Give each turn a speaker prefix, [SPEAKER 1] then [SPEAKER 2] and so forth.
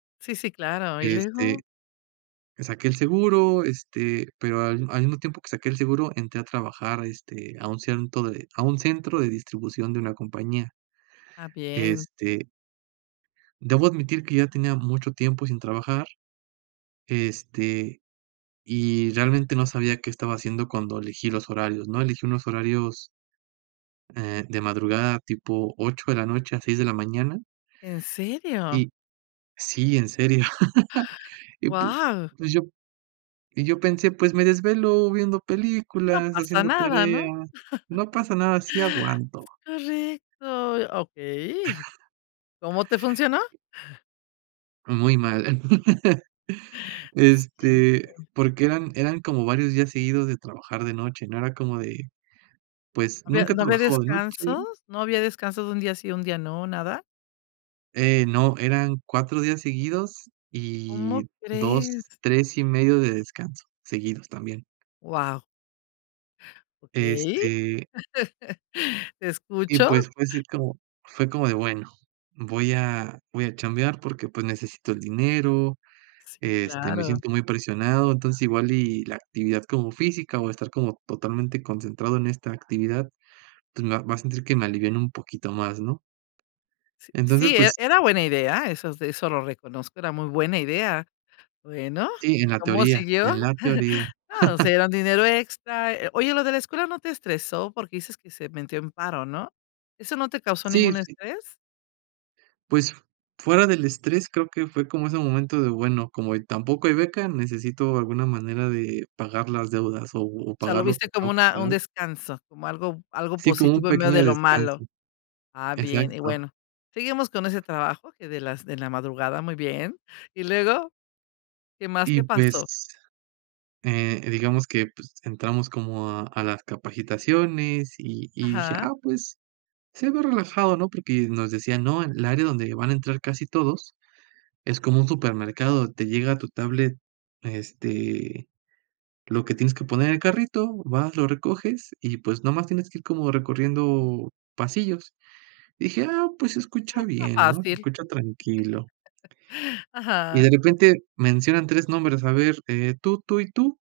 [SPEAKER 1] Sí, sí, claro, ¿y luego?
[SPEAKER 2] Este, saqué el seguro, este, pero al al mismo tiempo que saqué el seguro entré a trabajar, este, a un centro de a un centro de distribución de una compañía.
[SPEAKER 1] Ah, bien.
[SPEAKER 2] Este debo admitir que ya tenía mucho tiempo sin trabajar, este, y realmente no sabía qué estaba haciendo cuando elegí los horarios, ¿no? Elegí unos horarios eh, de madrugada, tipo 8 de la noche a 6 de la mañana.
[SPEAKER 1] ¿En serio?
[SPEAKER 2] Y sí, en serio. Y pu
[SPEAKER 1] ¡Guau!
[SPEAKER 2] pues yo y yo pensé, pues me desvelo viendo
[SPEAKER 1] No
[SPEAKER 2] películas,
[SPEAKER 1] pasa
[SPEAKER 2] haciendo
[SPEAKER 1] nada, ¿no?
[SPEAKER 2] tareas. No pasa nada, sí aguanto.
[SPEAKER 1] Correcto. Okey, ¿cómo te funcionó?
[SPEAKER 2] Muy mal.
[SPEAKER 1] Sí.
[SPEAKER 2] Este,
[SPEAKER 1] [unintelligible]
[SPEAKER 2] porque eran eran como varios días seguidos de trabajar de noche, ¿no?, era como de, pues,
[SPEAKER 1] ¿No había
[SPEAKER 2] nunca he
[SPEAKER 1] no había
[SPEAKER 2] trabajado de noche
[SPEAKER 1] descansos? ¿No había descansos de un día sí, un día no, nada?
[SPEAKER 2] Eh, no, eran 4 días seguidos
[SPEAKER 1] ¿Cómo
[SPEAKER 2] y 2,
[SPEAKER 1] crees?
[SPEAKER 2] 3 y medio de descanso seguidos también.
[SPEAKER 1] Guau. Okey.
[SPEAKER 2] Este
[SPEAKER 1] Te
[SPEAKER 2] y
[SPEAKER 1] escucho.
[SPEAKER 2] pues fue así como fue como de: "Bueno, voy a voy a chambear porque, pues, necesito el dinero,
[SPEAKER 1] Sí,
[SPEAKER 2] este, me
[SPEAKER 1] claro.
[SPEAKER 2] siento muy presionado, entonces igual y la actividad como física o estar como totalmente concentrado en esta actividad, entonces voy a sentir que me aliviana un poquito más", ¿no?
[SPEAKER 1] Si
[SPEAKER 2] Entonces,
[SPEAKER 1] sí, e
[SPEAKER 2] pues
[SPEAKER 1] era buena idea, eso eso lo reconozco, era muy buena idea. Bueno,
[SPEAKER 2] Sí, en
[SPEAKER 1] ¿y
[SPEAKER 2] la
[SPEAKER 1] cómo
[SPEAKER 2] teoría,
[SPEAKER 1] siguió?
[SPEAKER 2] en la teoría.
[SPEAKER 1] No, o sea, era un dinero extra, eh oye, ¿lo de la escuela no te estresó? Porque dices que se metió en paro, ¿no? ¿Eso no te causó
[SPEAKER 2] Sí,
[SPEAKER 1] ningún
[SPEAKER 2] sí.
[SPEAKER 1] estrés?
[SPEAKER 2] Pues, fuera del estrés, creo que fue como ese momento de: "Bueno, como tampoco hay beca, necesito alguna manera de pagar las deudas o o
[SPEAKER 1] O sea, lo
[SPEAKER 2] pagar lo que
[SPEAKER 1] viste como
[SPEAKER 2] tengo que
[SPEAKER 1] una un
[SPEAKER 2] pagar".
[SPEAKER 1] descanso, como algo algo
[SPEAKER 2] Sí, como un
[SPEAKER 1] positivo en medio de
[SPEAKER 2] pequeño
[SPEAKER 1] lo
[SPEAKER 2] descanso.
[SPEAKER 1] malo. Ah, bien, y
[SPEAKER 2] Exacto.
[SPEAKER 1] bueno, seguimos con ese trabajo que de las de la madrugada, muy bien, ¿y luego? ¿Qué más
[SPEAKER 2] Y,
[SPEAKER 1] te pasó?
[SPEAKER 2] pues eh, digamos que, pues entramos como a a las capacitaciones y y dije:
[SPEAKER 1] Ajá.
[SPEAKER 2] "Ah, pues se ve relajado, ¿no?". Porque nos decían: "No, el área donde van a entrar casi todos es como un supermercado, te llega a tu tablet, este, lo que tienes que poner en el carrito, vas, lo recoges y, pues, nomás tienes que ir como recorriendo pasillos". Dije: "Ah, pues se escucha
[SPEAKER 1] Ah, está
[SPEAKER 2] bien, ¿no?, se
[SPEAKER 1] fácil.
[SPEAKER 2] escucha tranquilo". Y
[SPEAKER 1] Ajá.
[SPEAKER 2] de repente mencionan 3 nombres, a ver, eh, tú, tú y tú.